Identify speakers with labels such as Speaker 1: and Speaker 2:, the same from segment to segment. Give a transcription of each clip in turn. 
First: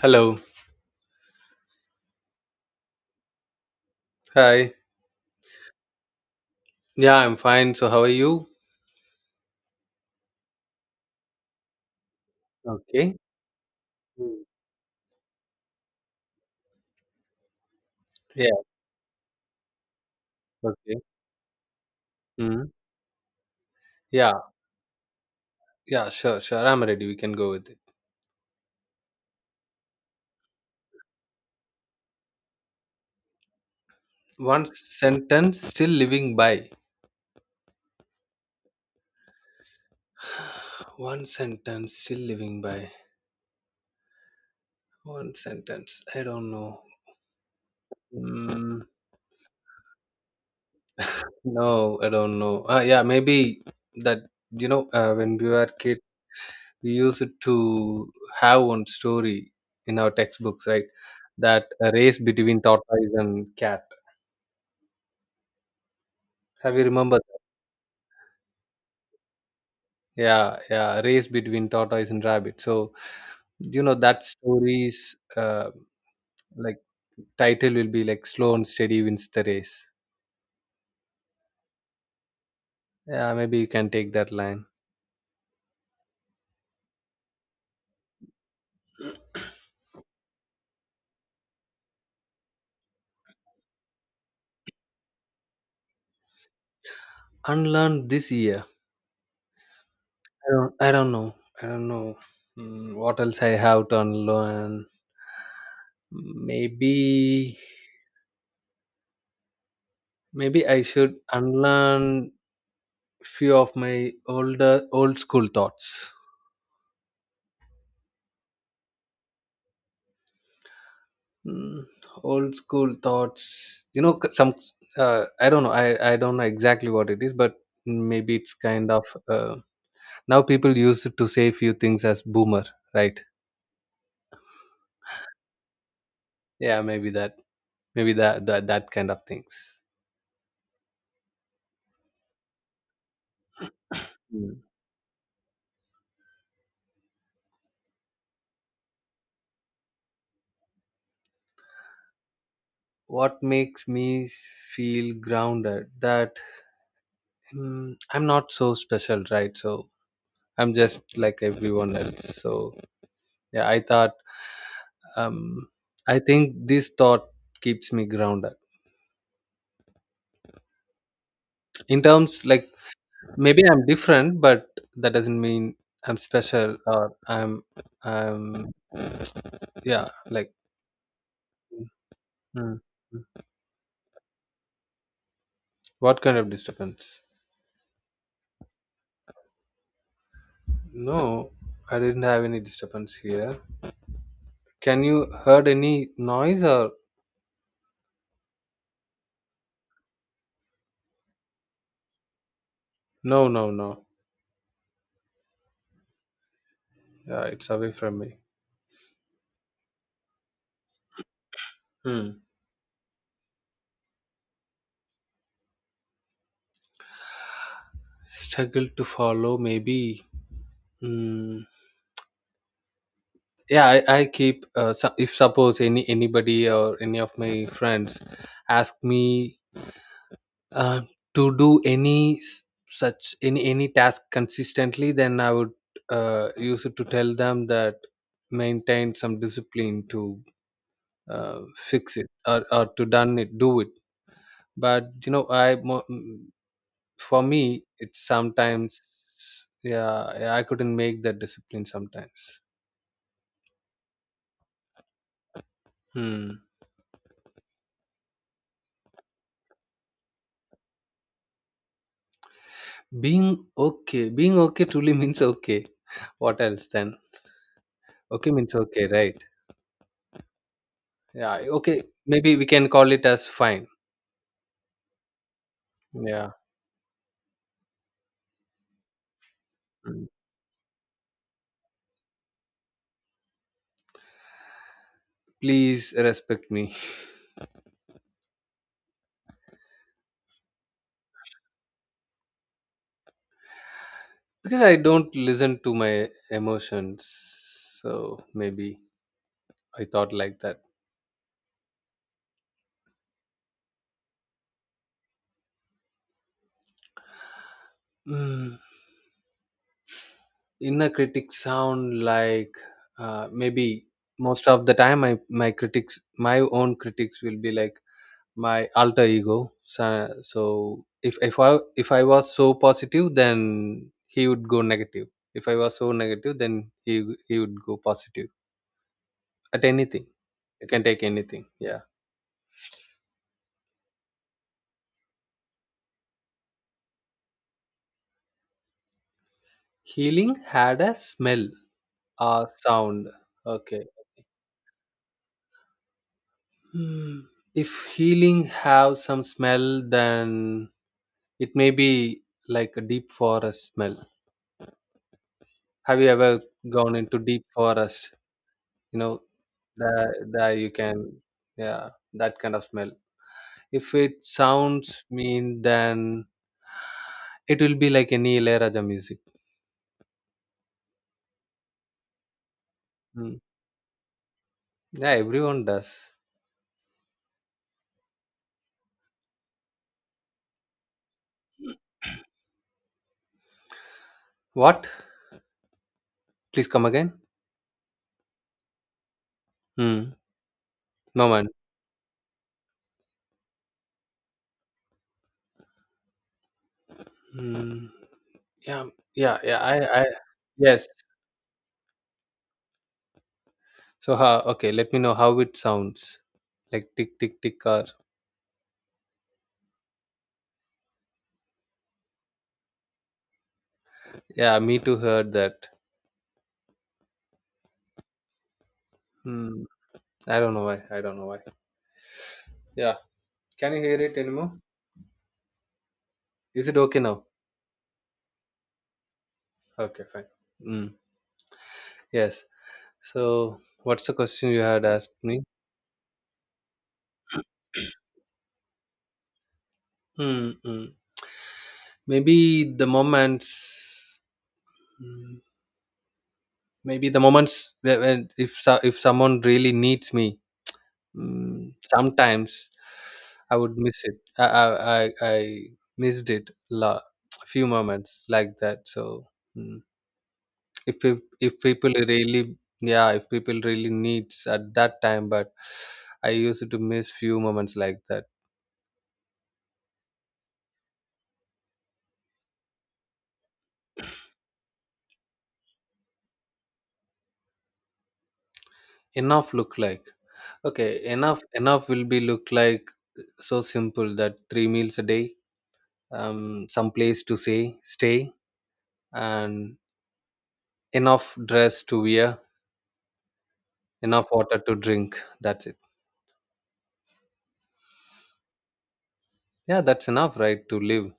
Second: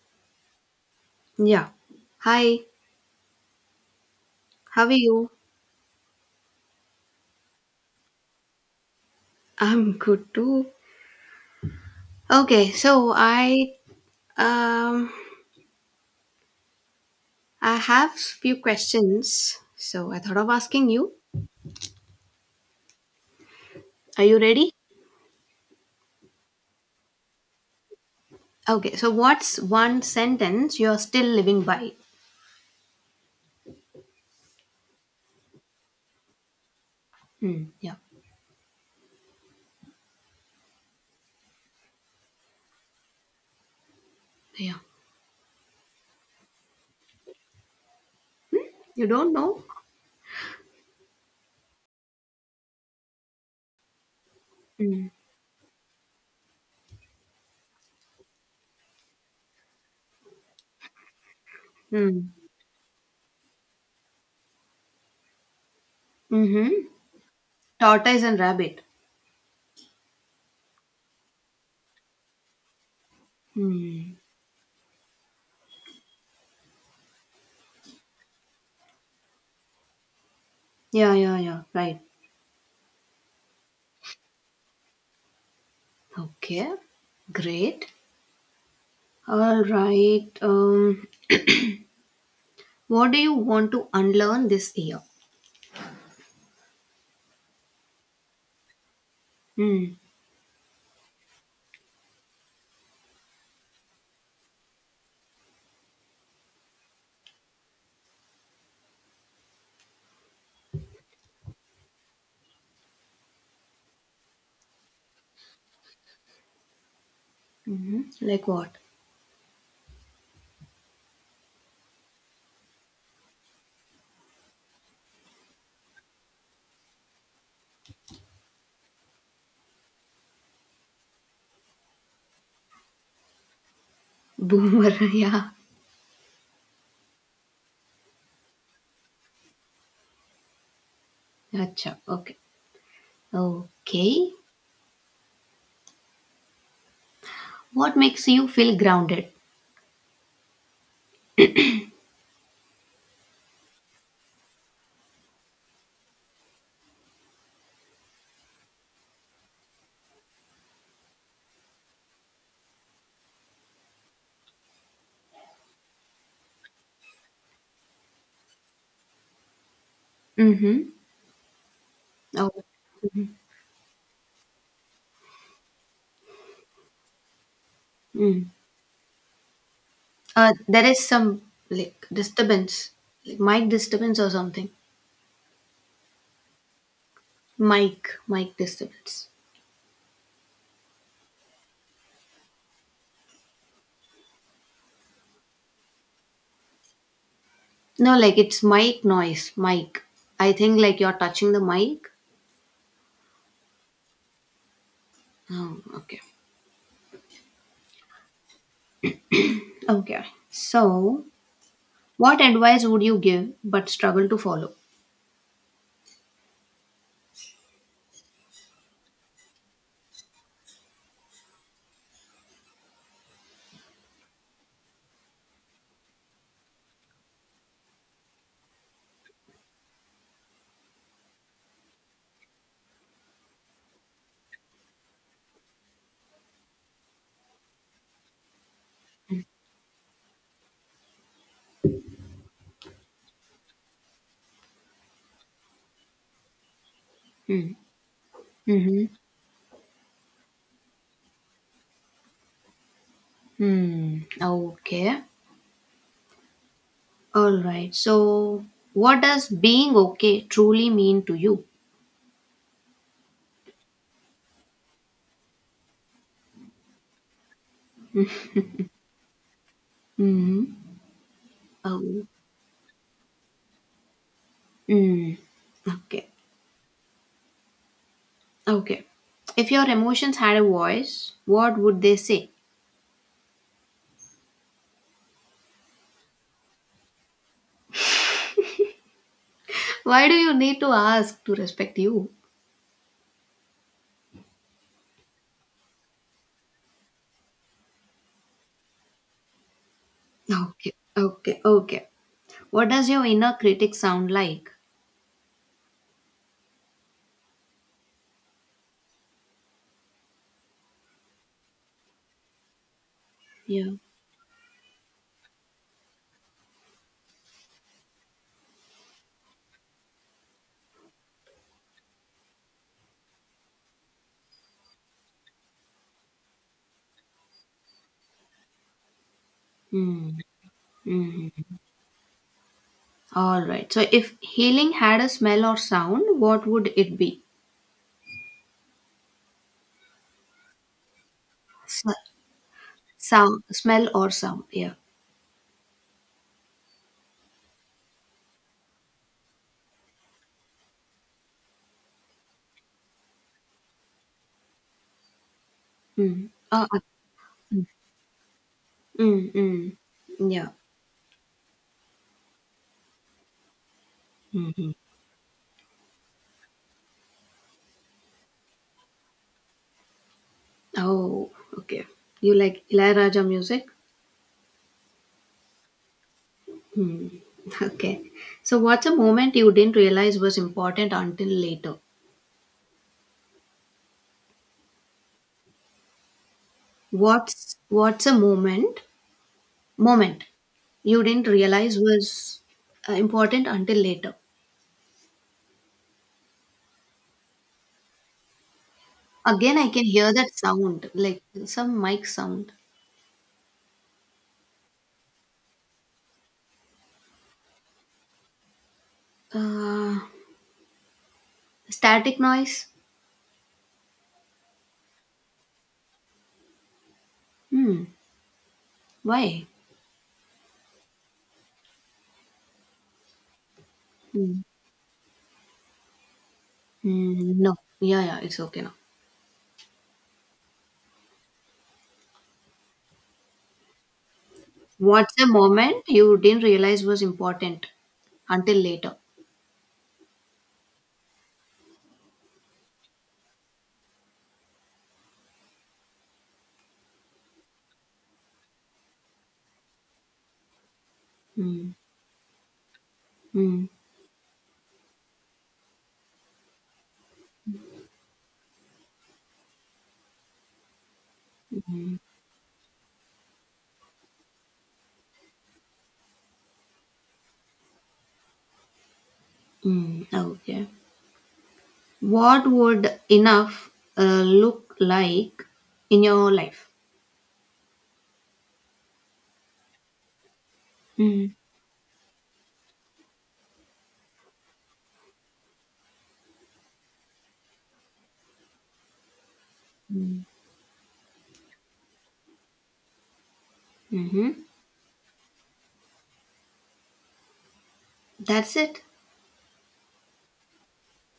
Speaker 1: Hello.
Speaker 2: Yeah. Hi,
Speaker 1: Hi.
Speaker 2: how are you?
Speaker 1: Yeah, I'm fine. So, how are you?
Speaker 2: I'm good too. Okay, so
Speaker 1: Okay. Mm.
Speaker 2: um I have
Speaker 1: Yeah.
Speaker 2: few questions. So I thought of asking
Speaker 1: Okay.
Speaker 2: you.
Speaker 1: Mm.
Speaker 2: Are
Speaker 1: Yeah.
Speaker 2: you ready?
Speaker 1: Yeah. Sure. Sure. I'm ready. We can go with it.
Speaker 2: Okay, so what's one sentence you're still living by?
Speaker 1: One sentence still living by.
Speaker 2: Yeah.
Speaker 1: One sentence still living by.
Speaker 2: Yeah.
Speaker 1: One sentence. I don't know. Mm,
Speaker 2: You don't know?
Speaker 1: no, I don't know. Yeah, Maybe that,
Speaker 2: Hmm.
Speaker 1: when we were kid, we used to have one story in our textbooks, right? That a race
Speaker 2: Hmm.
Speaker 1: between tortoise and cat. Have you
Speaker 2: Mm-hmm.
Speaker 1: remembered?
Speaker 2: Tortoise and rabbit.
Speaker 1: Yeah, yeah, race between tortoise and rabbit. So, you know,
Speaker 2: Hmm.
Speaker 1: that story's like title will be like Slow and Steady Wins the Race.
Speaker 2: Yeah, yeah, yeah. Right.
Speaker 1: Yeah, maybe you can take that line.
Speaker 2: Okay. Great. All right. What do you want to unlearn this year?
Speaker 1: Unlearn this year.
Speaker 2: Mm.
Speaker 1: I don't know. I don't know what else I have to unlearn. Maybe, maybe I should unlearn few of my older old school thoughts.
Speaker 2: Mhm. Like what?
Speaker 1: Mm, old school thoughts. You know, some. I don't know. I don't know exactly what it is, but maybe it's kind of. Now people use it to say few things as boomer, right?
Speaker 2: Boomer. yeah.
Speaker 1: Yeah, maybe that. Maybe that kind of things.
Speaker 2: Acha. Okay. Okay.
Speaker 1: Mm.
Speaker 2: What makes you feel grounded?
Speaker 1: What makes me feel grounded? That I'm not so special, right? So I'm just like everyone else. So yeah, I thought. Um, I think this thought keeps me grounded
Speaker 2: Mm-hmm.
Speaker 1: in terms
Speaker 2: Oh.
Speaker 1: like maybe I'm different, but that doesn't mean I'm special or I'm
Speaker 2: Mm.
Speaker 1: I'm yeah, like
Speaker 2: There is some like
Speaker 1: mm,
Speaker 2: disturbance,
Speaker 1: mm.
Speaker 2: like mic disturbance or something.
Speaker 1: What kind of disturbance?
Speaker 2: Mic disturbance.
Speaker 1: No, I didn't have any disturbance here. Can you heard any noise or
Speaker 2: No, like it's mic noise. Mic. I think like you're touching the mic.
Speaker 1: no.
Speaker 2: Oh, okay.
Speaker 1: Yeah, it's away from me.
Speaker 2: Okay. So,
Speaker 1: Hmm.
Speaker 2: what advice would you give but struggle to follow?
Speaker 1: Struggle to follow maybe mm, yeah I keep if suppose anybody or any of my friends ask me Uh, to do any s- such any task consistently, then I would use it to tell them that maintain some discipline to fix it or to done it, do it. But you know, for
Speaker 2: Mm.
Speaker 1: me, it's sometimes
Speaker 2: Mm-hmm.
Speaker 1: yeah, yeah, I couldn't make that discipline sometimes.
Speaker 2: Hmm. Okay.
Speaker 1: Hmm.
Speaker 2: All right. So, what does being okay truly mean to you?
Speaker 1: Being okay truly means okay. What else then? Okay means okay, right?
Speaker 2: Hmm.
Speaker 1: Yeah, okay.
Speaker 2: Oh.
Speaker 1: Maybe we can call it as fine.
Speaker 2: Mm. Okay.
Speaker 1: Yeah.
Speaker 2: Okay. If your
Speaker 1: Mm.
Speaker 2: emotions had a voice, what would they say?
Speaker 1: Please respect me.
Speaker 2: Why do you need to ask to respect you?
Speaker 1: Because I don't listen to my emotions. So maybe I thought like that.
Speaker 2: Okay. Okay. Okay. What does your inner critic sound like?
Speaker 1: Mm. Inner critics sound like
Speaker 2: Yeah.
Speaker 1: maybe most of the time my critics my own critics will be like my alter ego. So, so if I was so positive, then he would go negative. If I was so negative, then he would go positive at anything.
Speaker 2: Mm.
Speaker 1: You can take anything.
Speaker 2: Mm-hmm.
Speaker 1: Yeah.
Speaker 2: All right. So, if healing had a smell or sound, what would it be?
Speaker 1: Healing had a smell
Speaker 2: S-
Speaker 1: or sound.
Speaker 2: Sound,
Speaker 1: Okay.
Speaker 2: smell or sound? Yeah.
Speaker 1: Hmm. If healing have some smell, then it may be like a deep forest smell. Have you
Speaker 2: Mm.
Speaker 1: ever gone into deep forest? You know,
Speaker 2: Mm, mm.
Speaker 1: there,
Speaker 2: Yeah.
Speaker 1: there you can, yeah, that kind of smell. If it
Speaker 2: Hmm.
Speaker 1: sounds mean, then it will be like any Ilayaraja music.
Speaker 2: Oh, okay. You like Ilayaraja
Speaker 1: Hmm.
Speaker 2: music?
Speaker 1: Yeah, everyone does.
Speaker 2: Hmm. Okay. So what's a moment you didn't realize was important until later?
Speaker 1: What? Please come again.
Speaker 2: What's a moment?
Speaker 1: Hmm.
Speaker 2: Moment you didn't
Speaker 1: Moment.
Speaker 2: realize was important until later.
Speaker 1: Hmm. Yeah, yeah, yeah.
Speaker 2: Again, I can hear that
Speaker 1: Yes.
Speaker 2: sound, like some mic sound.
Speaker 1: So how? Okay, let me know how it sounds. Like tick, tick, tick. Car.
Speaker 2: Uh, Static noise?
Speaker 1: Yeah, me too heard that.
Speaker 2: Hmm. Why?
Speaker 1: Hmm. I don't know why. I don't know why. Yeah. Can you hear it
Speaker 2: Hmm.
Speaker 1: anymore? Is it okay now?
Speaker 2: Hmm, no. Yeah, yeah, it's okay now.
Speaker 1: Okay, fine. Mm. Yes. So what's the question you had
Speaker 2: What's
Speaker 1: asked
Speaker 2: the
Speaker 1: me?
Speaker 2: moment you didn't realize was important until later?
Speaker 1: Mm-mm. Maybe the moments. Mm, Maybe the moments when if someone really needs me, mm,
Speaker 2: Mm,
Speaker 1: sometimes I
Speaker 2: mm,
Speaker 1: would miss it. I missed it a few moments like that. So mm, if people really yeah if people really needs at that time, but I used to miss few moments like that.
Speaker 2: okay. What would enough look like in your life?
Speaker 1: Enough look like okay
Speaker 2: Mm,
Speaker 1: enough will be look like so simple that three meals a day, some place to say stay, and enough dress to wear, enough
Speaker 2: mm-hmm.
Speaker 1: water to drink. That's it.
Speaker 2: That's it.
Speaker 1: Yeah, that's enough right to live,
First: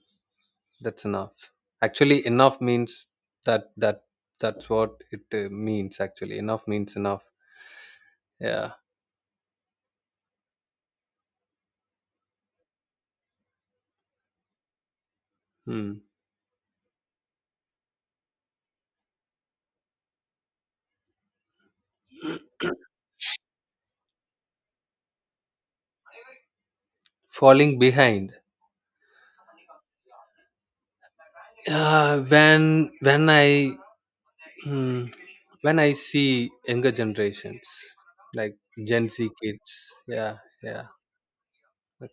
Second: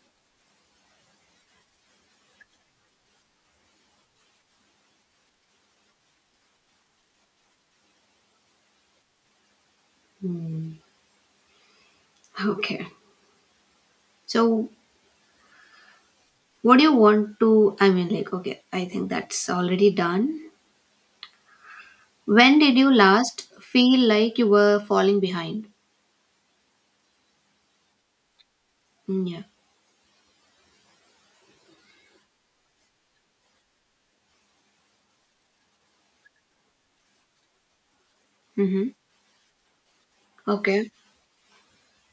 Speaker 1: that's enough, actually enough means that that's what it means, actually enough means enough yeah
Speaker 2: Mm, okay. So,
Speaker 1: hmm.
Speaker 2: what do you want to? I mean, like, okay, I think that's already done. When did you last feel like you were falling behind?
Speaker 1: Falling behind
Speaker 2: Yeah.
Speaker 1: when I hmm, when I see younger generations like
Speaker 2: Mm-hmm.
Speaker 1: Gen Z kids yeah yeah
Speaker 2: Okay.
Speaker 1: like,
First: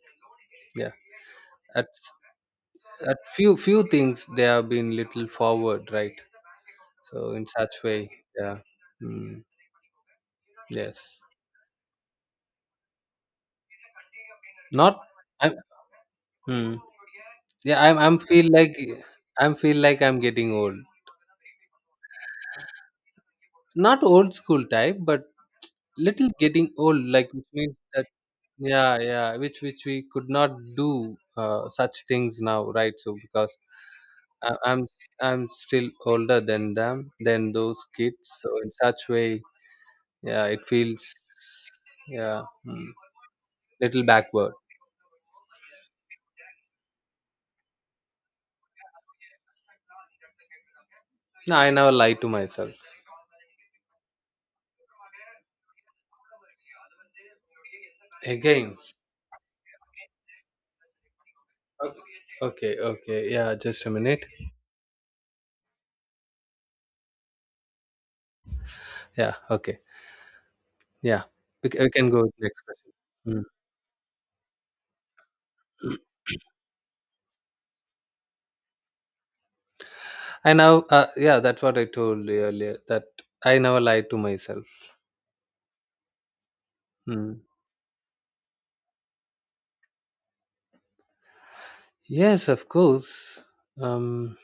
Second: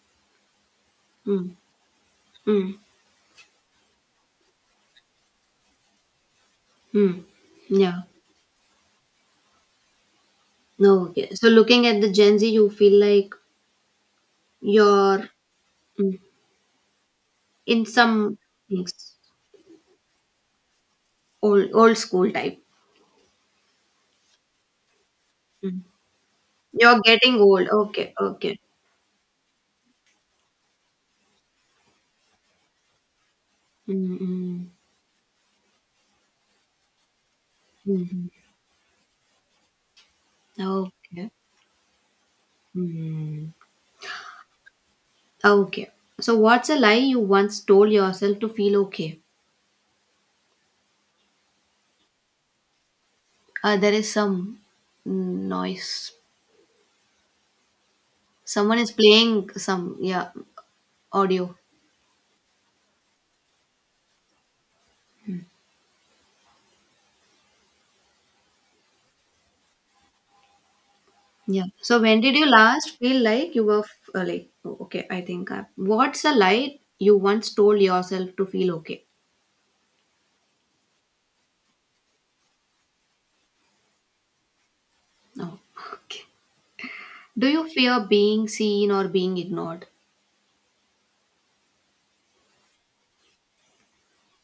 Speaker 1: yeah
Speaker 2: Mm,
Speaker 1: at
Speaker 2: mm,
Speaker 1: at few things they have been little forward right
Speaker 2: mm.
Speaker 1: so in such way
Speaker 2: Yeah.
Speaker 1: yeah mm, yes
Speaker 2: Okay. So looking at the Gen Z, you feel like
Speaker 1: not
Speaker 2: you're
Speaker 1: I,
Speaker 2: mm,
Speaker 1: hmm. Yeah,
Speaker 2: in
Speaker 1: I'm
Speaker 2: some
Speaker 1: feel like
Speaker 2: things
Speaker 1: I'm feel like I'm getting old.
Speaker 2: old old school type.
Speaker 1: Not old school type, but
Speaker 2: Mm.
Speaker 1: little getting
Speaker 2: You're
Speaker 1: old, like
Speaker 2: getting
Speaker 1: which
Speaker 2: old.
Speaker 1: means that
Speaker 2: Okay. Okay.
Speaker 1: yeah, yeah, which we could not do such things now, right? So because I,
Speaker 2: Mm.
Speaker 1: I'm I'm still older than them than those
Speaker 2: Hmm.
Speaker 1: kids. So in such way, yeah, it feels
Speaker 2: Okay.
Speaker 1: yeah hmm,
Speaker 2: Mm.
Speaker 1: little backward.
Speaker 2: Okay. So what's a lie you once told yourself to feel okay?
Speaker 1: No, I never lie to myself
Speaker 2: There is some noise.
Speaker 1: again.
Speaker 2: Someone is playing some yeah audio.
Speaker 1: Okay, okay, okay. Yeah, just a minute. Yeah. Okay. Yeah.
Speaker 2: Yeah.
Speaker 1: We
Speaker 2: So
Speaker 1: can
Speaker 2: when
Speaker 1: go with
Speaker 2: did
Speaker 1: the
Speaker 2: you
Speaker 1: next
Speaker 2: last feel
Speaker 1: question.
Speaker 2: like you were like oh, okay? I think
Speaker 1: Mm.
Speaker 2: what's a lie you once told yourself to feel okay?
Speaker 1: I now, yeah, that's what I told you earlier that I never lie to myself.
Speaker 2: Oh, okay.
Speaker 1: Mm.
Speaker 2: Do you fear being seen or being ignored?
Speaker 1: Yes, of course. Um,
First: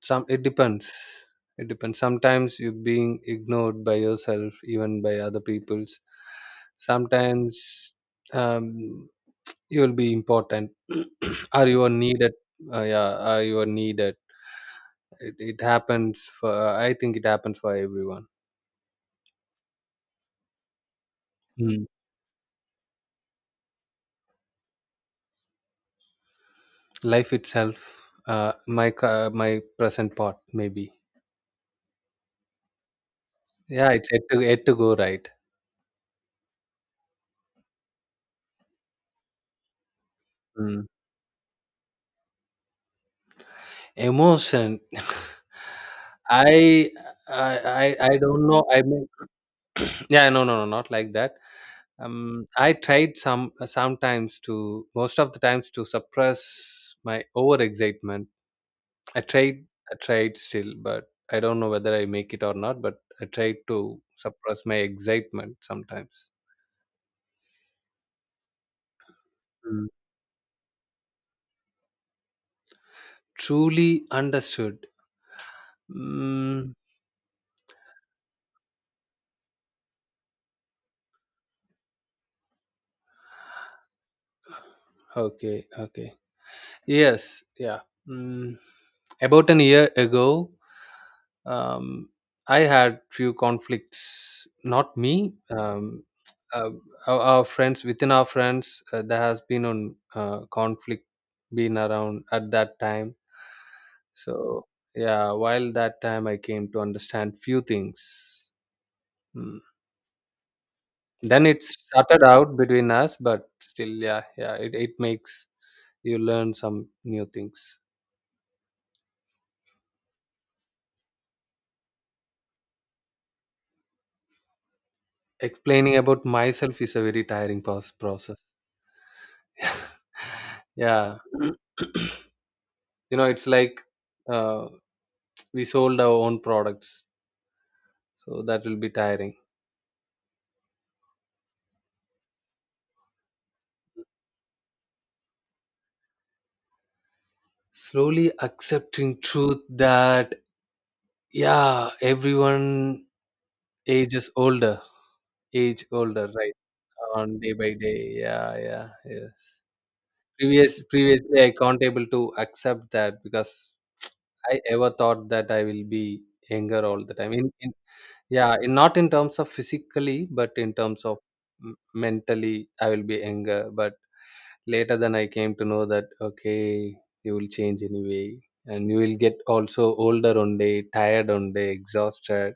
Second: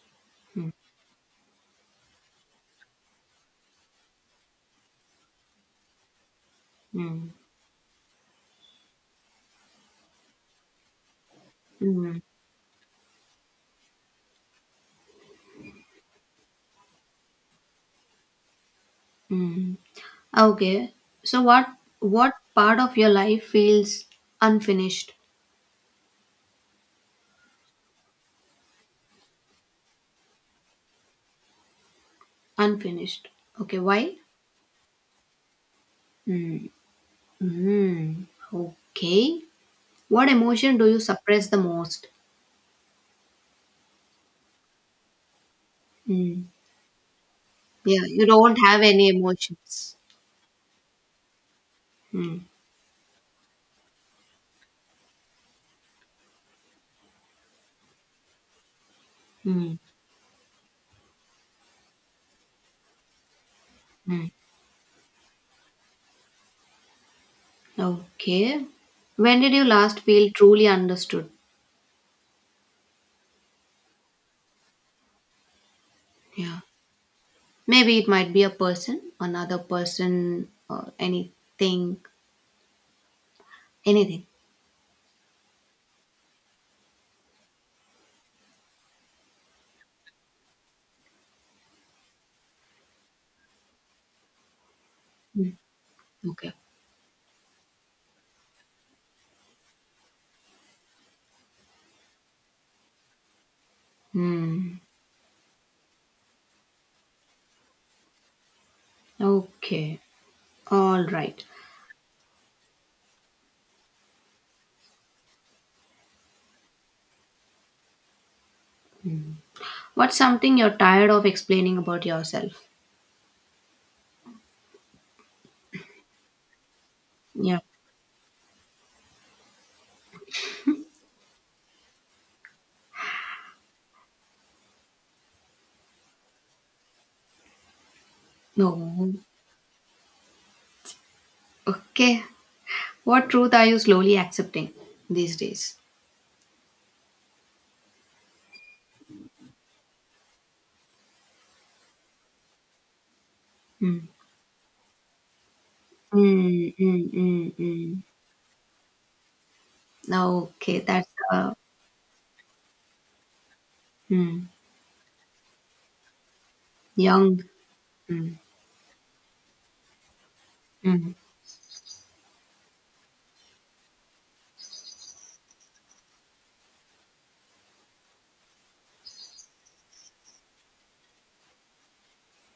Speaker 1: some it
Speaker 2: Mm,
Speaker 1: depends. It depends. Sometimes you're being ignored by yourself, even by other people's.
Speaker 2: mm,
Speaker 1: Sometimes um, you'll be important. Are you are
Speaker 2: mm,
Speaker 1: needed? Yeah, are you are needed? It happens for. I think it happens for everyone.
Speaker 2: mm. Okay. So what
Speaker 1: Mm.
Speaker 2: what part of your life feels unfinished?
Speaker 1: Life itself, my present part maybe.
Speaker 2: Unfinished. Okay.
Speaker 1: Yeah, it's
Speaker 2: Why?
Speaker 1: yet to go right.
Speaker 2: Mm, mm. Okay. What emotion
Speaker 1: Mm.
Speaker 2: do you suppress the most?
Speaker 1: Emotion.
Speaker 2: Mm.
Speaker 1: I, I I
Speaker 2: Yeah.
Speaker 1: I
Speaker 2: You
Speaker 1: don't
Speaker 2: don't
Speaker 1: know.
Speaker 2: have
Speaker 1: I
Speaker 2: any
Speaker 1: mean,
Speaker 2: emotions.
Speaker 1: yeah, no, no, no, not like that.
Speaker 2: Hmm.
Speaker 1: I tried some sometimes to most of the times to suppress my over excitement. I tried,
Speaker 2: Hmm.
Speaker 1: I tried still, but I don't know whether I make it or not. But I tried to
Speaker 2: Hmm.
Speaker 1: suppress my excitement sometimes.
Speaker 2: Okay. When did you
Speaker 1: Mm.
Speaker 2: last feel truly understood?
Speaker 1: Truly understood.
Speaker 2: Yeah.
Speaker 1: Mm,
Speaker 2: Maybe it might be a person, another person, or anything.
Speaker 1: okay, okay. Yes, yeah. Mm, about an year ago, um, I had few conflicts. Not me.
Speaker 2: Hmm. Okay.
Speaker 1: Uh, our friends within our friends, there has been on conflict been around at that time. So
Speaker 2: Hmm.
Speaker 1: yeah, while that time I came to understand few things. Mm.
Speaker 2: Okay. All right.
Speaker 1: Then it started out between us, but still, yeah, yeah, it makes you learn some new things.
Speaker 2: What's something you're tired of explaining about yourself?
Speaker 1: Explaining about myself is a very
Speaker 2: Yeah.
Speaker 1: tiring process. Yeah. You know it's like uh, we sold our own products so that will be
Speaker 2: No.
Speaker 1: tiring.
Speaker 2: Okay. What truth are you slowly accepting these days?
Speaker 1: Slowly accepting truth that yeah everyone
Speaker 2: Hmm.
Speaker 1: ages older age older right
Speaker 2: Mm,
Speaker 1: on day
Speaker 2: mm,
Speaker 1: by day
Speaker 2: mm,
Speaker 1: yeah yeah yes.
Speaker 2: mm. Okay, that's
Speaker 1: Previously I can't able to accept that because
Speaker 2: mm.
Speaker 1: I ever thought that I will be younger all the time.
Speaker 2: Young.
Speaker 1: In
Speaker 2: Mm,
Speaker 1: Yeah, in, not in terms of physically, but in terms
Speaker 2: mm,
Speaker 1: of mentally, I will be younger. But later, then I came to know that okay, you will change anyway, and you will get also older 1 day, tired 1 day, exhausted.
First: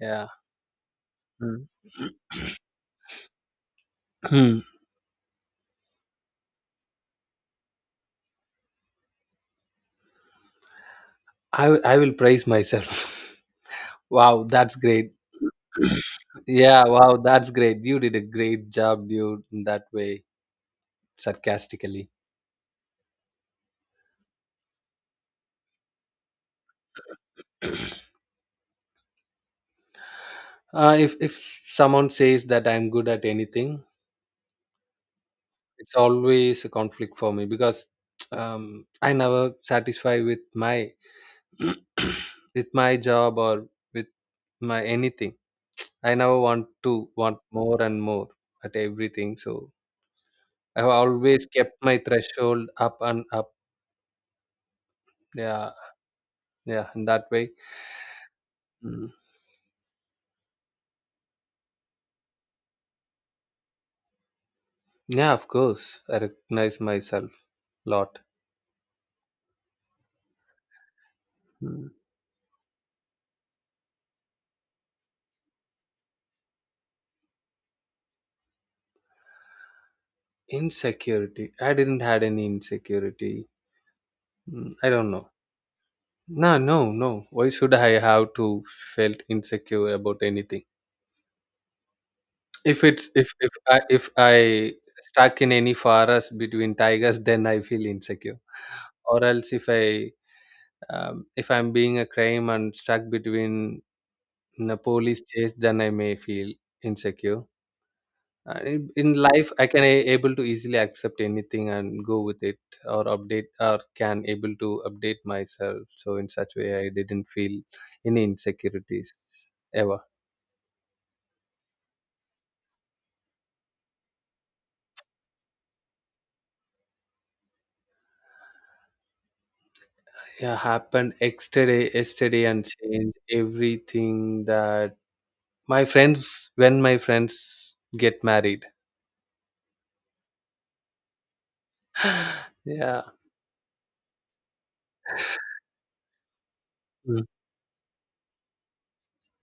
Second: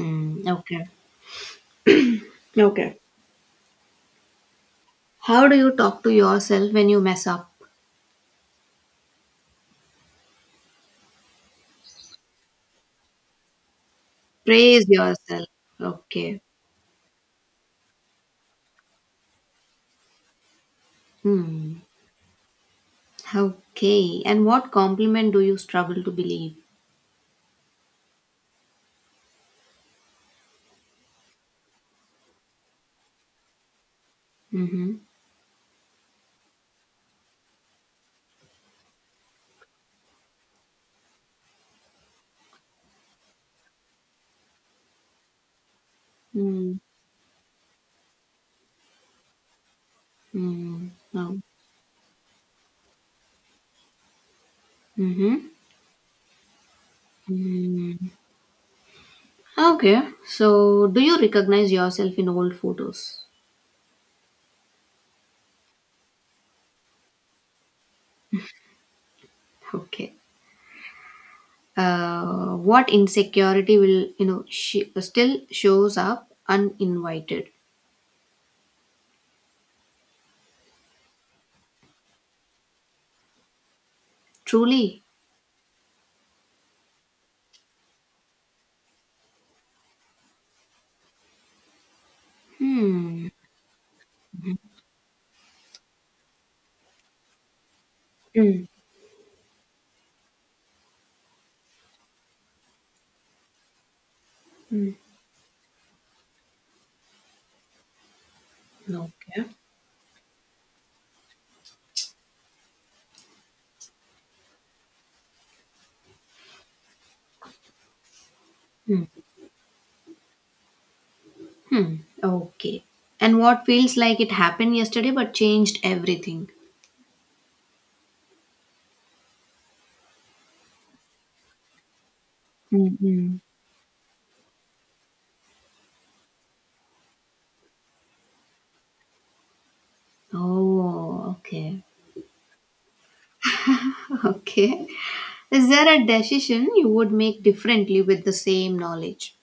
Speaker 1: Yeah.
Speaker 2: okay.
Speaker 1: Mm.
Speaker 2: Okay. How do you talk to yourself when you mess up?
Speaker 1: I will praise myself. Wow, that's
Speaker 2: Praise
Speaker 1: great.
Speaker 2: yourself. Okay.
Speaker 1: Yeah, wow, that's great. You did a great job, dude, in that way,
Speaker 2: Hmm.
Speaker 1: sarcastically.
Speaker 2: Okay. And what compliment do you struggle to believe?
Speaker 1: If someone says that I'm good at anything,
Speaker 2: Mm-hmm.
Speaker 1: it's always a conflict for me because I never satisfy with my with my job or with my anything. I never want
Speaker 2: Mm.
Speaker 1: to want more and more at everything. So I've
Speaker 2: Mm. No.
Speaker 1: always kept my threshold up and up.
Speaker 2: Mm-hmm.
Speaker 1: Yeah, yeah, in that way.
Speaker 2: Mm.
Speaker 1: Mm.
Speaker 2: Okay. So, do you recognize yourself in old photos?
Speaker 1: Yeah, of course. I recognize myself a lot.
Speaker 2: Okay.
Speaker 1: Mm.
Speaker 2: What insecurity will you know still shows up uninvited?
Speaker 1: Insecurity. I didn't had any insecurity. Mm. I
Speaker 2: Truly,
Speaker 1: don't know. No, no, no. Why should I have to felt insecure about anything?
Speaker 2: Hmm.
Speaker 1: If I stuck in any forest between tigers, then I feel insecure.
Speaker 2: Mm.
Speaker 1: Or else if I if I'm being a crime and stuck between in a
Speaker 2: Mm.
Speaker 1: police chase, then I may feel insecure. In
Speaker 2: Okay.
Speaker 1: life I can able to easily accept anything and go with it or update or can able to update myself, so in such way I didn't feel any
Speaker 2: Mm.
Speaker 1: insecurities ever.
Speaker 2: Hmm. Okay. And what feels like it happened yesterday but changed everything?
Speaker 1: Yeah, happened yesterday yesterday and
Speaker 2: Mm.
Speaker 1: change
Speaker 2: Hmm.
Speaker 1: everything that my friends when my friends get married.
Speaker 2: Oh, okay.
Speaker 1: Yeah.
Speaker 2: Okay. Is there a decision you would
Speaker 1: Mm.
Speaker 2: make differently with the same knowledge?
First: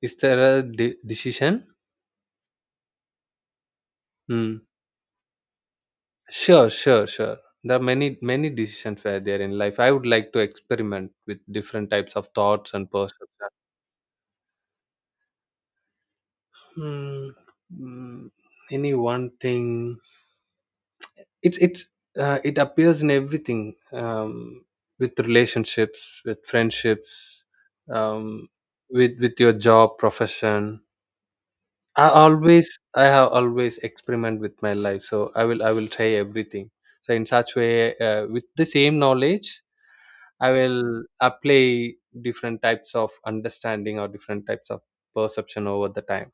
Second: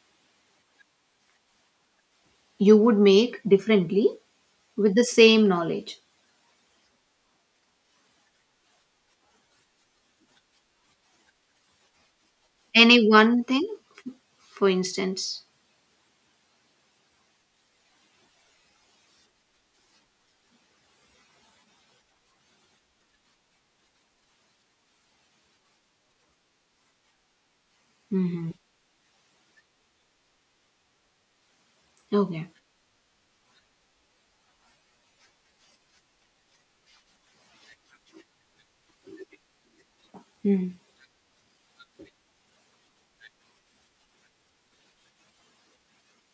Speaker 1: Is there a decision?
Speaker 2: You would make differently
Speaker 1: Mm.
Speaker 2: with the same knowledge.
Speaker 1: Sure, sure, sure. There are many, many decisions were there in life. I would like to experiment with different types of thoughts and
Speaker 2: Any
Speaker 1: perceptions.
Speaker 2: one thing, for instance?
Speaker 1: Hmm, mm, any one thing. It's it's it appears in everything. With relationships, with friendships, um,
Speaker 2: Mm-hmm.
Speaker 1: with your job, profession.
Speaker 2: Okay.
Speaker 1: I have always experiment with my life, so I will try everything. So in such way, with the same knowledge, I will apply different types of understanding or different types of perception over the time.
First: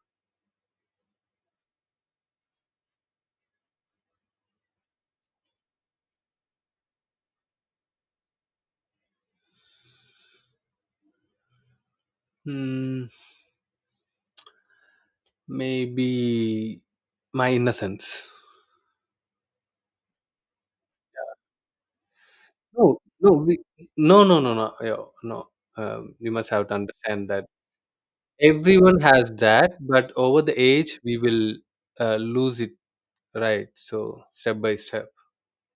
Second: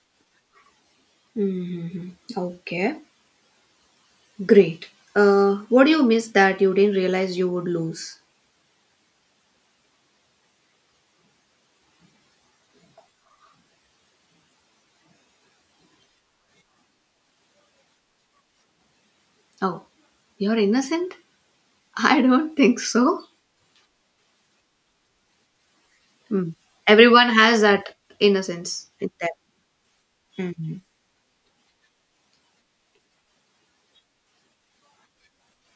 Speaker 2: Mm-hmm. Okay. Great. What do you miss that you didn't realize you would lose?
Speaker 1: Hmm, maybe my innocence.
Speaker 2: Oh, you're innocent? I don't think
Speaker 1: No,
Speaker 2: so.
Speaker 1: no, we, no, no, no, no, yo, no. You
Speaker 2: Hmm.
Speaker 1: must have to
Speaker 2: Everyone
Speaker 1: understand that
Speaker 2: has that innocence
Speaker 1: everyone
Speaker 2: in them.
Speaker 1: has that, but over the
Speaker 2: Hmm.
Speaker 1: age, we will lose it, right? So step by step.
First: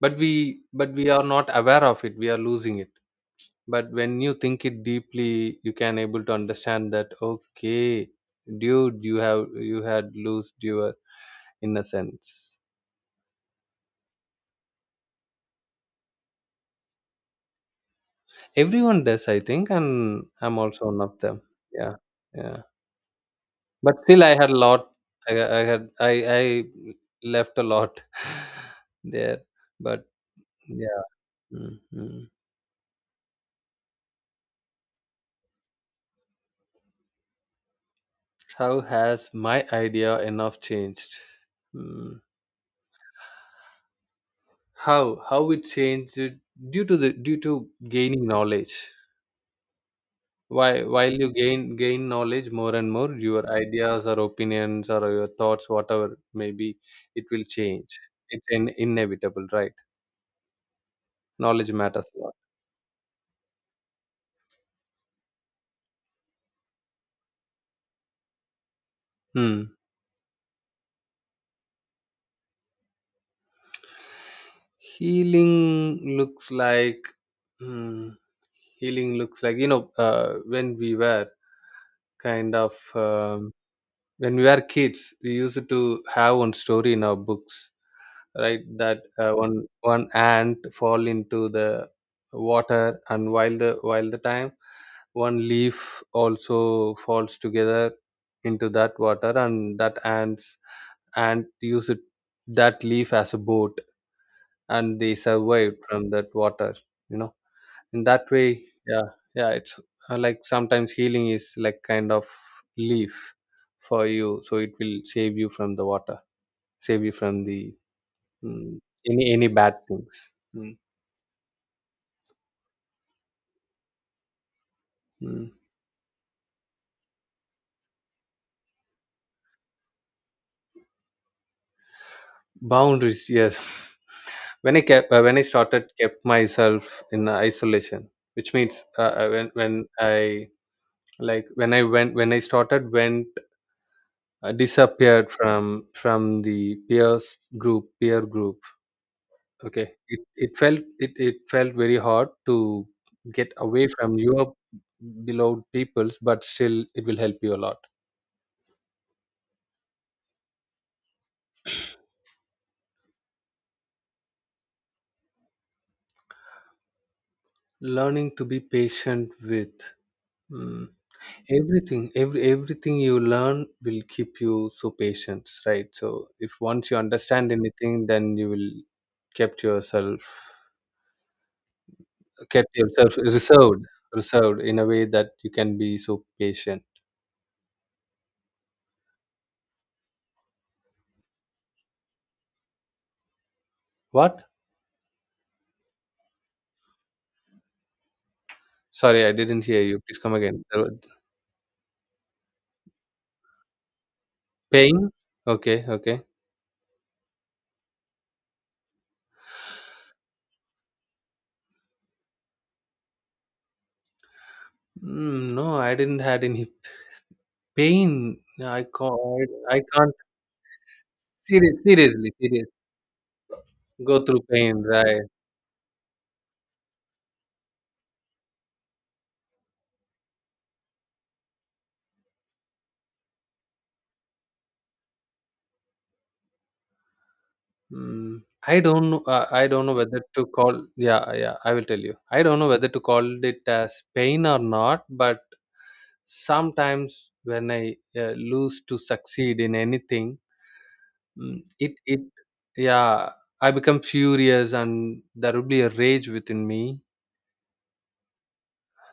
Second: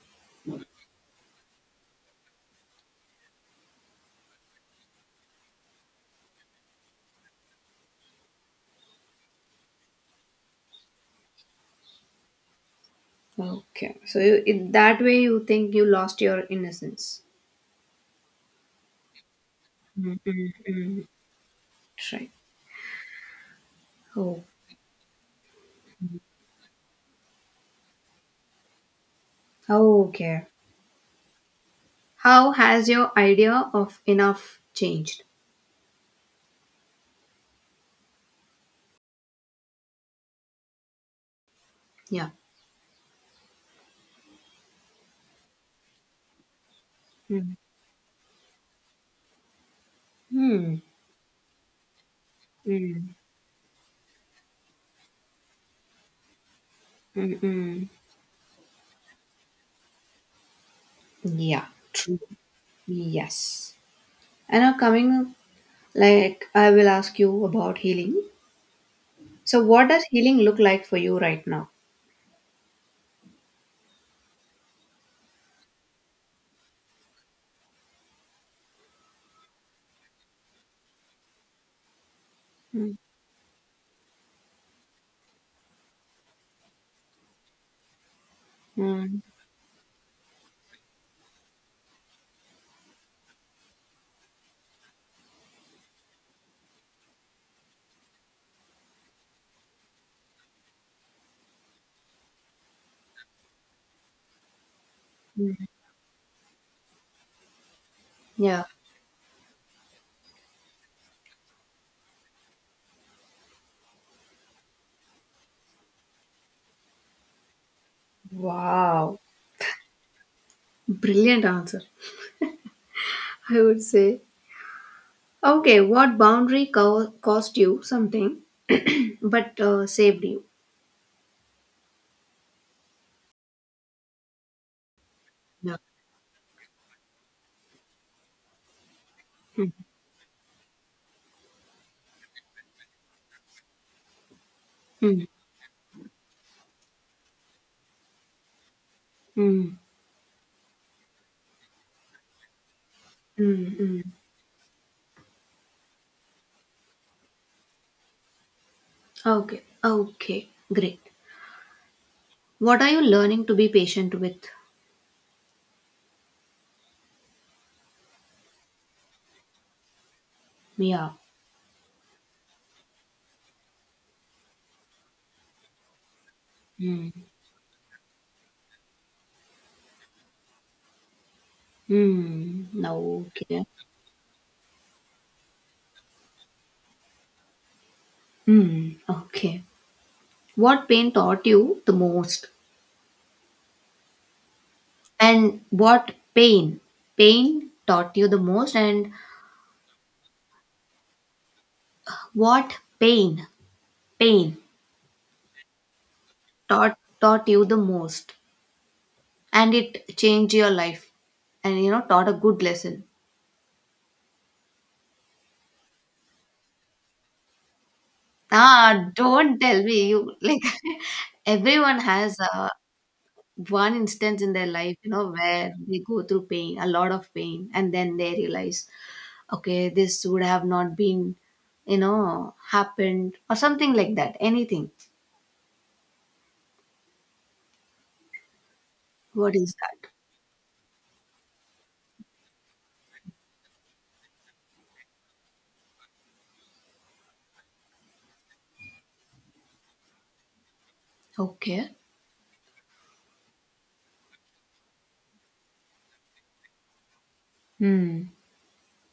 Speaker 1: But we are not aware of it, we are losing it. But when you think it deeply, you can able to understand that, okay, dude, you have you had lost your innocence.
Speaker 2: Okay. So you, in that way, you think you lost your innocence.
Speaker 1: Everyone does, I think, and I'm also
Speaker 2: Hmm.
Speaker 1: one
Speaker 2: Mm.
Speaker 1: of them. Yeah.
Speaker 2: Right.
Speaker 1: Yeah, but still I
Speaker 2: Oh.
Speaker 1: had a lot. i, I had i I left a lot there. But
Speaker 2: Okay.
Speaker 1: yeah. Mm. Mm.
Speaker 2: How has your idea of enough changed?
Speaker 1: How has my idea enough changed? Hmm.
Speaker 2: Yeah.
Speaker 1: How it changed it? Due to the due
Speaker 2: Mm.
Speaker 1: to gaining knowledge.
Speaker 2: Hmm.
Speaker 1: Why While you gain knowledge more and more,
Speaker 2: Mm.
Speaker 1: your ideas or opinions or your thoughts, whatever maybe, it
Speaker 2: Mm.
Speaker 1: will
Speaker 2: Mm.
Speaker 1: change. It's inevitable, right?
Speaker 2: Yeah.
Speaker 1: Knowledge matters
Speaker 2: True.
Speaker 1: a lot.
Speaker 2: Yes. And now coming like, I will ask you about healing. So,
Speaker 1: Hmm.
Speaker 2: what does healing look like for you right now?
Speaker 1: Healing looks like, hmm, healing looks like, when we were kind of,
Speaker 2: Mm.
Speaker 1: when we were kids, we used to have one story in our books, right? That
Speaker 2: Mm.
Speaker 1: one ant fall into the water, and while the time one leaf also falls together into that water, and that ant use it that leaf as a boat, and they
Speaker 2: Mm.
Speaker 1: survived from that water, you know. In that way.
Speaker 2: Yeah.
Speaker 1: Yeah. Yeah, it's like sometimes healing is like kind of leaf for you, so it will save you from the water, save you from the, mm,
Speaker 2: Wow.
Speaker 1: any bad things. Mm.
Speaker 2: Brilliant answer, I would say.
Speaker 1: Mm.
Speaker 2: Okay, what boundary cost you something but saved you?
Speaker 1: Boundaries, yes. When I
Speaker 2: Yeah.
Speaker 1: started kept myself in isolation, which means, when I, like when I went, when I started went,
Speaker 2: Mm.
Speaker 1: disappeared from the peer group.
Speaker 2: Mm.
Speaker 1: Okay, it felt very hard to get
Speaker 2: Mm.
Speaker 1: away
Speaker 2: Mm.
Speaker 1: from your beloved peoples, but still it will help you a lot.
Speaker 2: Okay. Okay. Great. What are you learning to be patient with?
Speaker 1: Learning to be patient with. Hmm.
Speaker 2: Yeah.
Speaker 1: Everything, everything you learn will keep you so patient, right? So if once you
Speaker 2: Mm.
Speaker 1: understand anything, then you will kept yourself
Speaker 2: Mm.
Speaker 1: kept yourself
Speaker 2: Okay.
Speaker 1: reserved, reserved in a way that you can be so patient.
Speaker 2: Mm. Okay. What pain taught you the most?
Speaker 1: What?
Speaker 2: And what pain? Pain taught you the most, and
Speaker 1: Sorry, I didn't hear you. Please come again. There was-
Speaker 2: what pain? Pain
Speaker 1: Pain? Okay, okay.
Speaker 2: taught you the most, and it changed your life, and you know taught a good lesson.
Speaker 1: Mm, no, I didn't had any pain. I
Speaker 2: Ah,
Speaker 1: can't.
Speaker 2: don't tell
Speaker 1: I
Speaker 2: me
Speaker 1: can't.
Speaker 2: you like
Speaker 1: Serious,
Speaker 2: everyone
Speaker 1: seriously,
Speaker 2: has
Speaker 1: serious.
Speaker 2: one
Speaker 1: Go
Speaker 2: instance
Speaker 1: through
Speaker 2: in their
Speaker 1: pain,
Speaker 2: life, you
Speaker 1: right?
Speaker 2: know, where they go through pain, a lot of pain, and then they realize, okay, this would have not been, you know, happened or something like that. Anything.
Speaker 1: Mm, I don't know.
Speaker 2: What
Speaker 1: I
Speaker 2: is
Speaker 1: don't know
Speaker 2: that?
Speaker 1: whether to call. Yeah, yeah. I will tell you. I don't know whether to call it as pain or not. But sometimes when I lose to succeed in anything,
Speaker 2: Okay.
Speaker 1: it yeah, I become furious, and there will be a rage within me.
Speaker 2: Hmm.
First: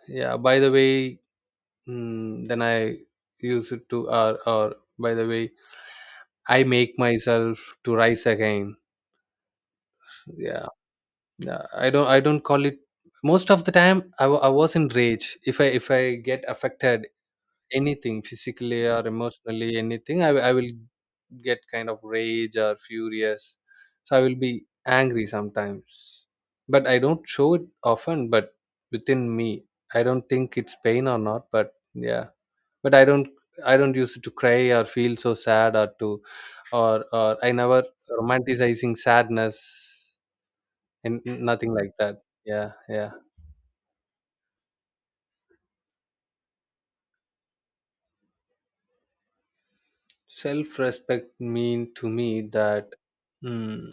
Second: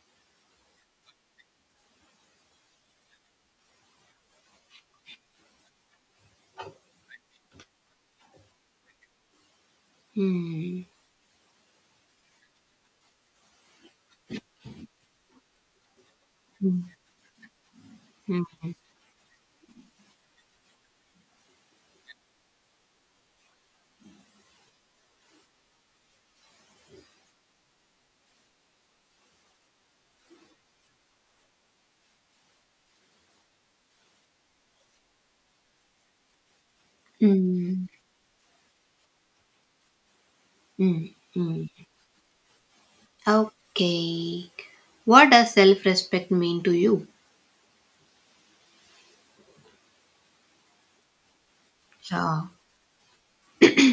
Speaker 1: Yeah. By the way, then I use it to, or by the way, I make myself to rise again. Yeah.
Speaker 2: Hmm.
Speaker 1: Yeah, I don't call it. Most of the time I was in rage. If I, if I get
Speaker 2: Mm,
Speaker 1: affected anything
Speaker 2: mm,
Speaker 1: physically or emotionally, anything I will get kind of rage or furious. So I will be angry sometimes, but I don't show it often. But within me, I don't think it's pain or not, but yeah. But I don't use it to cry or feel so sad, or to, or I never
Speaker 2: Mm,
Speaker 1: romanticizing sadness. And yeah,
Speaker 2: mm.
Speaker 1: nothing like that. Yeah. Yeah.
Speaker 2: Okay. What does self-respect mean to you?
Speaker 1: Self respect mean to me
Speaker 2: Yeah.
Speaker 1: that, mm,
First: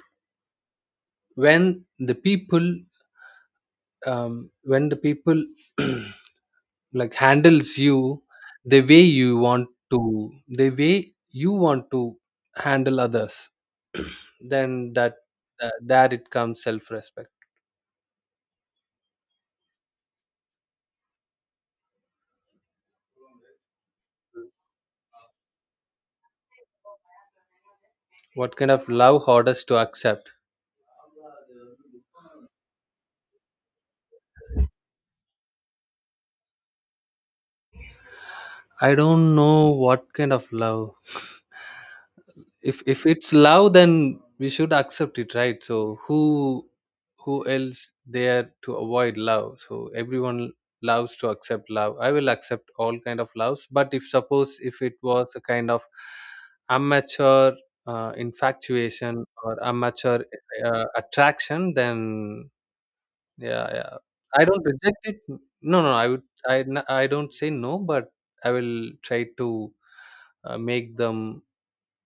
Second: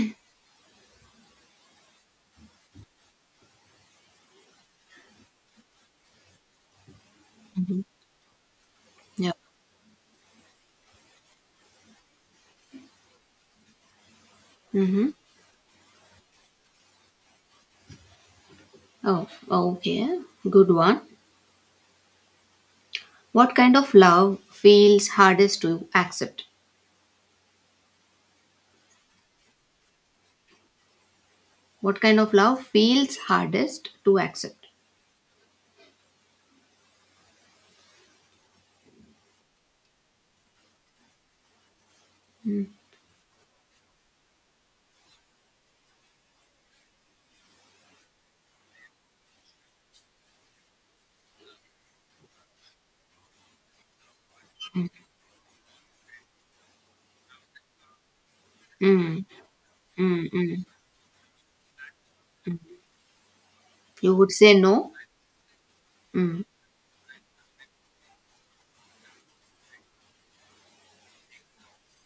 Speaker 1: when the people, um, when the people like handles
Speaker 2: Mhm.
Speaker 1: you the way
Speaker 2: Yeah.
Speaker 1: you want to, the way you want to handle others, then
Speaker 2: Mm-hmm.
Speaker 1: that, there it comes self respect.
Speaker 2: Oh, okay. Good one. What kind of love feels hardest to accept?
Speaker 1: What kind of love hardest to accept?
Speaker 2: What kind of love feels hardest to accept?
Speaker 1: I don't know what kind of love. If it's love, then we should accept it, right? So who else there to avoid love? So everyone loves to accept love. I will accept all kind of loves. But if suppose if it was a kind of amateur,
Speaker 2: Mm,
Speaker 1: infatuation or amateur,
Speaker 2: mm.
Speaker 1: attraction, then yeah, yeah,
Speaker 2: You would
Speaker 1: I
Speaker 2: say
Speaker 1: don't
Speaker 2: no?
Speaker 1: reject it. No, no, I would,
Speaker 2: Mm.
Speaker 1: I don't say no, but I will try to make them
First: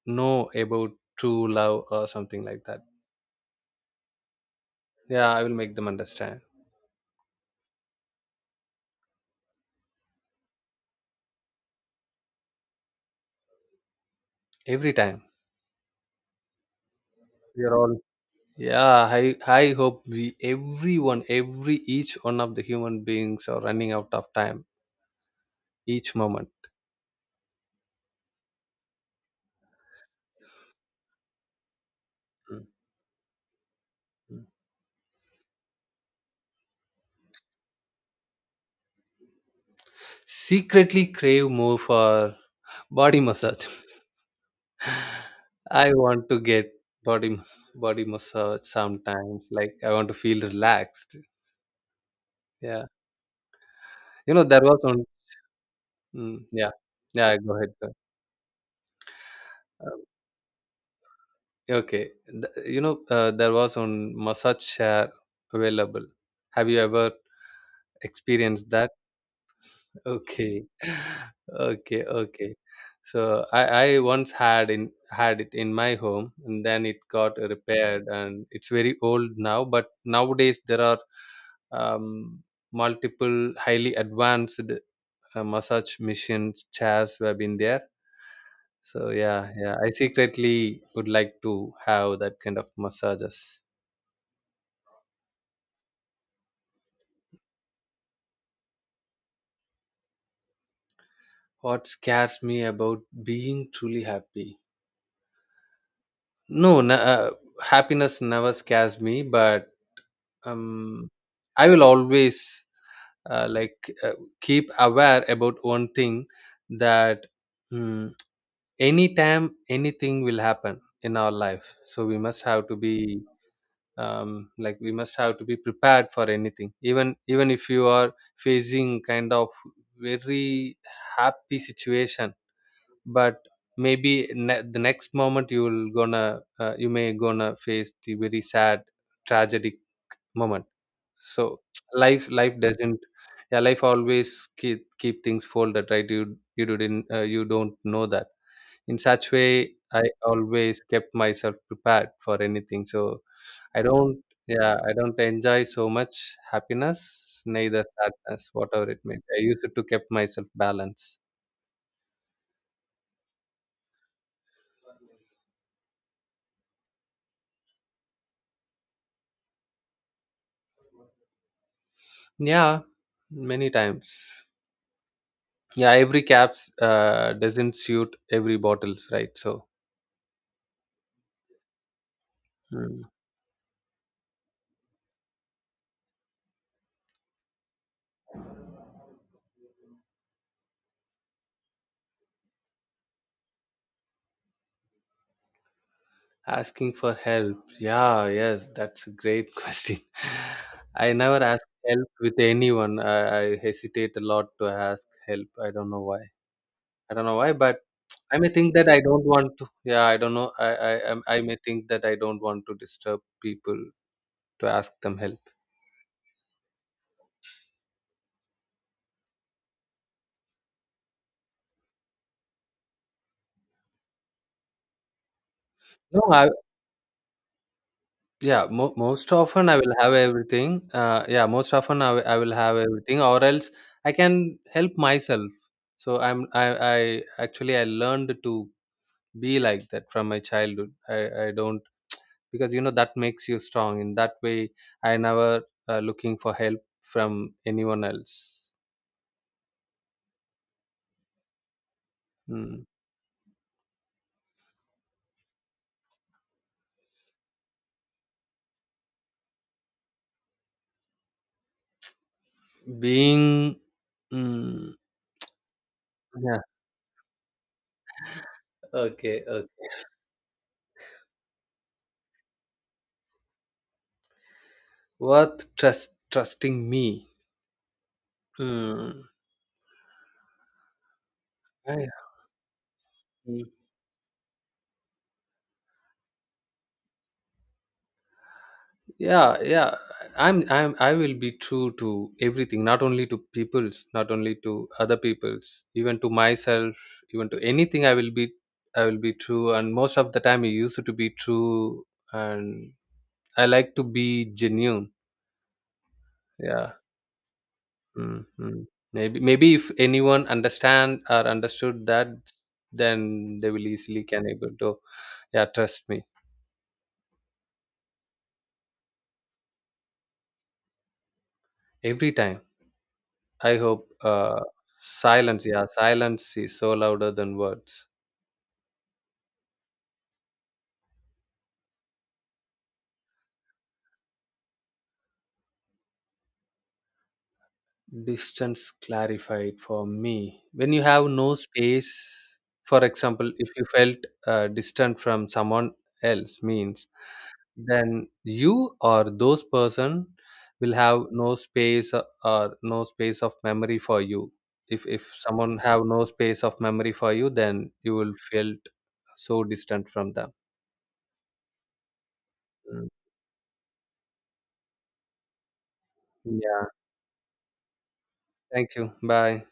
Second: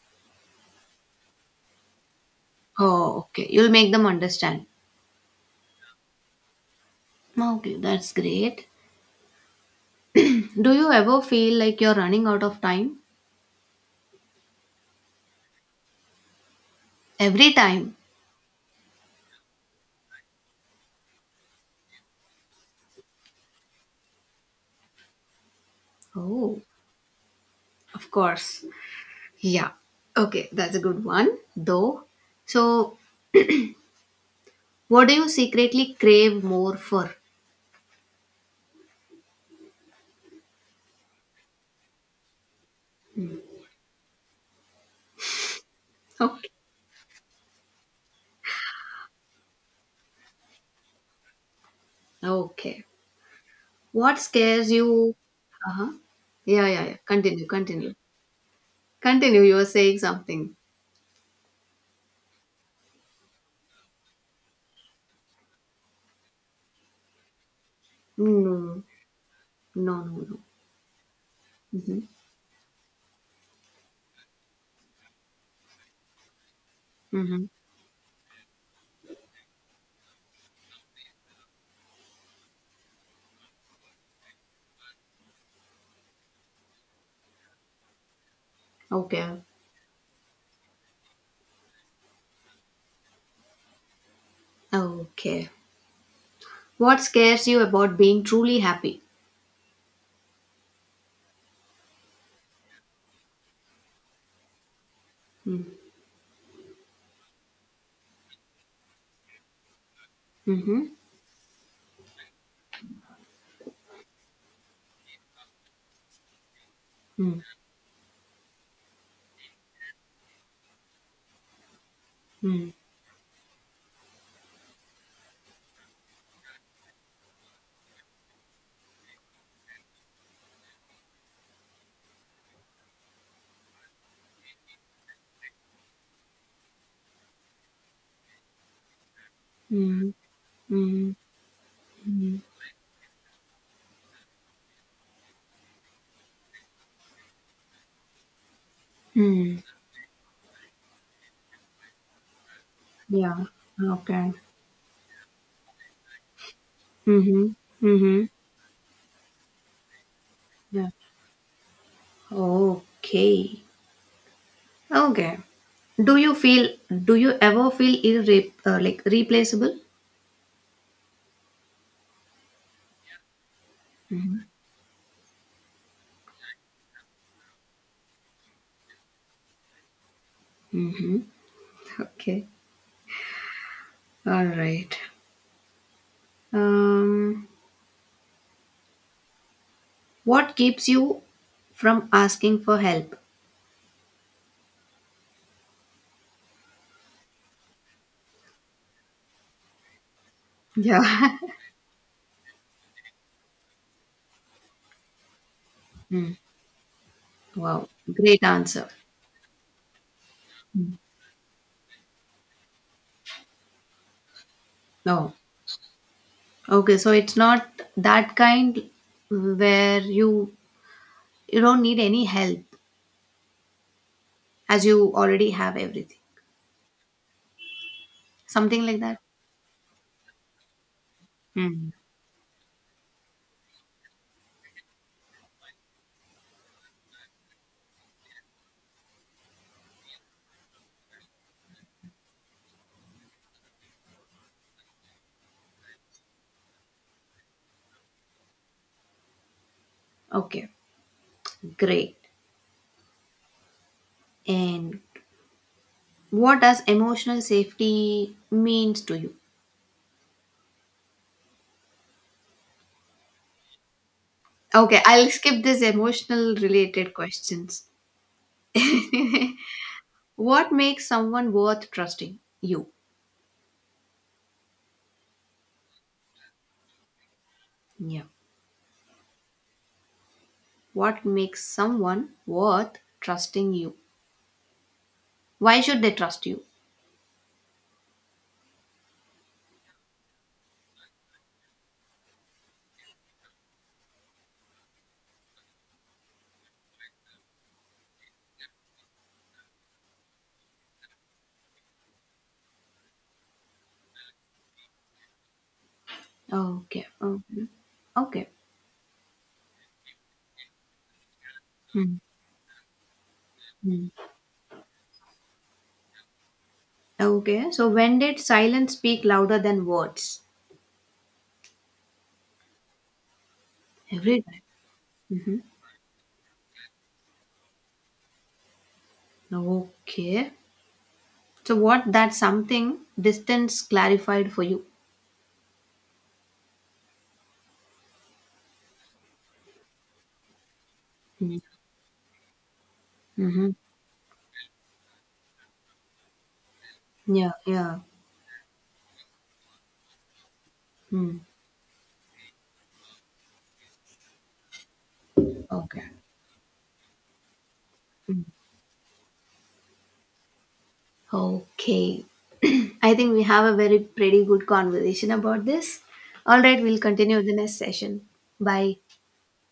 Speaker 1: know about true love or something like that.
Speaker 2: Oh, okay. You'll make them understand.
Speaker 1: Yeah, I will make them understand.
Speaker 2: Okay, that's great. Do you ever feel like you're running out of time?
Speaker 1: Every time.
Speaker 2: Every
Speaker 1: We are
Speaker 2: time.
Speaker 1: all, yeah. I hope we everyone, every each one of the human beings are running out of time each moment.
Speaker 2: Oh, of course. Yeah. Okay, that's a good one, though.
Speaker 1: Mm.
Speaker 2: So,
Speaker 1: Mm.
Speaker 2: what do you secretly crave more for?
Speaker 1: Secretly crave more for body massage. I want to
Speaker 2: Okay.
Speaker 1: get body, body massage sometimes. Like I want to feel relaxed.
Speaker 2: Okay.
Speaker 1: Yeah,
Speaker 2: What
Speaker 1: you know there
Speaker 2: scares
Speaker 1: was one.
Speaker 2: you? Uh huh.
Speaker 1: Mm,
Speaker 2: Yeah,
Speaker 1: yeah,
Speaker 2: yeah, yeah.
Speaker 1: yeah.
Speaker 2: Continue,
Speaker 1: Go ahead. Go
Speaker 2: continue. Continue. You were saying
Speaker 1: ahead.
Speaker 2: something.
Speaker 1: Okay. Th- you know, there was one massage chair available. Have you ever experienced
Speaker 2: No,
Speaker 1: that?
Speaker 2: no, no, no.
Speaker 1: Okay. Okay,
Speaker 2: Mm-hmm.
Speaker 1: okay. So I once had in had it in my home, and then it got
Speaker 2: Mm-hmm.
Speaker 1: repaired, and it's very old now. But nowadays there are um, multiple highly advanced massage machines, chairs have been there. So
Speaker 2: Okay.
Speaker 1: yeah, yeah, I secretly would like to have that kind of massages.
Speaker 2: Okay. What scares you about being truly happy?
Speaker 1: What scares me about being truly happy?
Speaker 2: Mm-hmm.
Speaker 1: No, n- uh, Happiness never scares me, but
Speaker 2: Mm-hmm.
Speaker 1: um, I will always like keep aware about one thing that, mm, anytime anything will happen in our life. So we must have
Speaker 2: Mm-hmm.
Speaker 1: to be, like we must have to be prepared for anything. Even if you are facing kind of very happy situation, but maybe the next moment you'll gonna, you may gonna face the very sad, tragic
Speaker 2: Mhm,
Speaker 1: moment.
Speaker 2: mhm,
Speaker 1: So
Speaker 2: mhm,
Speaker 1: life doesn't, yeah, life always keep things folded, right? You don't know that. In such way,
Speaker 2: mm.
Speaker 1: I always kept myself prepared for anything. So
Speaker 2: Yeah,
Speaker 1: I don't
Speaker 2: okay.
Speaker 1: yeah, I don't enjoy so much happiness,
Speaker 2: Mhm,
Speaker 1: neither
Speaker 2: mhm.
Speaker 1: sadness. Whatever it may be, I used to keep myself
Speaker 2: Yeah.
Speaker 1: balanced.
Speaker 2: Okay. Okay. Do you feel, do you ever feel irre like replaceable?
Speaker 1: Yeah, many times. Yeah, every caps doesn't suit every bottles, right? So,
Speaker 2: Okay.
Speaker 1: mm,
Speaker 2: All right. Um, what keeps you from asking for help?
Speaker 1: asking for help. Yeah, yes, that's a great question. I
Speaker 2: Yeah.
Speaker 1: never ask help with anyone. I hesitate a lot to ask help. I don't know why,
Speaker 2: Mm.
Speaker 1: I don't know why, but
Speaker 2: Wow.
Speaker 1: I
Speaker 2: Great
Speaker 1: may think
Speaker 2: answer.
Speaker 1: that I don't want to, yeah, I don't know. I may think that I don't want to disturb people to ask them
Speaker 2: No.
Speaker 1: help.
Speaker 2: Okay, so it's not that kind where you don't need any help. As you already have everything
Speaker 1: No I, Yeah,
Speaker 2: something like that.
Speaker 1: most often I will have everything. Yeah, most
Speaker 2: Hmm.
Speaker 1: often I will have everything, or else I can help myself. So I actually I learned to be like that from my childhood. I don't, because you know that makes you strong. In that way, I never looking for help from anyone else.
Speaker 2: Okay, great.
Speaker 1: Mm.
Speaker 2: And what does emotional safety means to you?
Speaker 1: Being, mm,
Speaker 2: Okay, I'll skip this emotional
Speaker 1: yeah,
Speaker 2: related questions.
Speaker 1: okay, okay.
Speaker 2: What makes someone worth trusting you?
Speaker 1: Worth trusting me.
Speaker 2: Yeah.
Speaker 1: Mm.
Speaker 2: What makes someone worth
Speaker 1: Yeah.
Speaker 2: trusting you? Why should they trust you?
Speaker 1: Yeah, yeah, I will be true to everything, not only to people's, not only to other people's, even to myself, even to anything. I will be true, and most of the time I used to be true. And I like to be genuine. Yeah.
Speaker 2: Okay. Okay. Okay.
Speaker 1: Mm-hmm. Maybe if anyone understand or understood
Speaker 2: Hmm.
Speaker 1: that, then they will
Speaker 2: Hmm.
Speaker 1: easily can able to, yeah, trust me.
Speaker 2: Okay, so when did silence speak louder than words?
Speaker 1: Every time I hope,
Speaker 2: Every time. Mhm.
Speaker 1: silence, yeah, silence is so louder than words.
Speaker 2: Okay. So what that something distance clarified for you?
Speaker 1: Distance clarified for me. When you have no
Speaker 2: Mm.
Speaker 1: space, for example, if
Speaker 2: Mhm.
Speaker 1: you felt distant from someone else, means
Speaker 2: Yeah, yeah.
Speaker 1: then you or those person will have
Speaker 2: Hmm.
Speaker 1: no space, or no space of memory for you. If someone
Speaker 2: Okay.
Speaker 1: have no space of memory for you, then you will
Speaker 2: Hmm.
Speaker 1: felt so distant from them.
Speaker 2: Okay.
Speaker 1: Mm.
Speaker 2: I think we have a very pretty good conversation about this. All right,
Speaker 1: Yeah.
Speaker 2: we'll continue the next session. Bye.
Speaker 1: Thank you. Bye.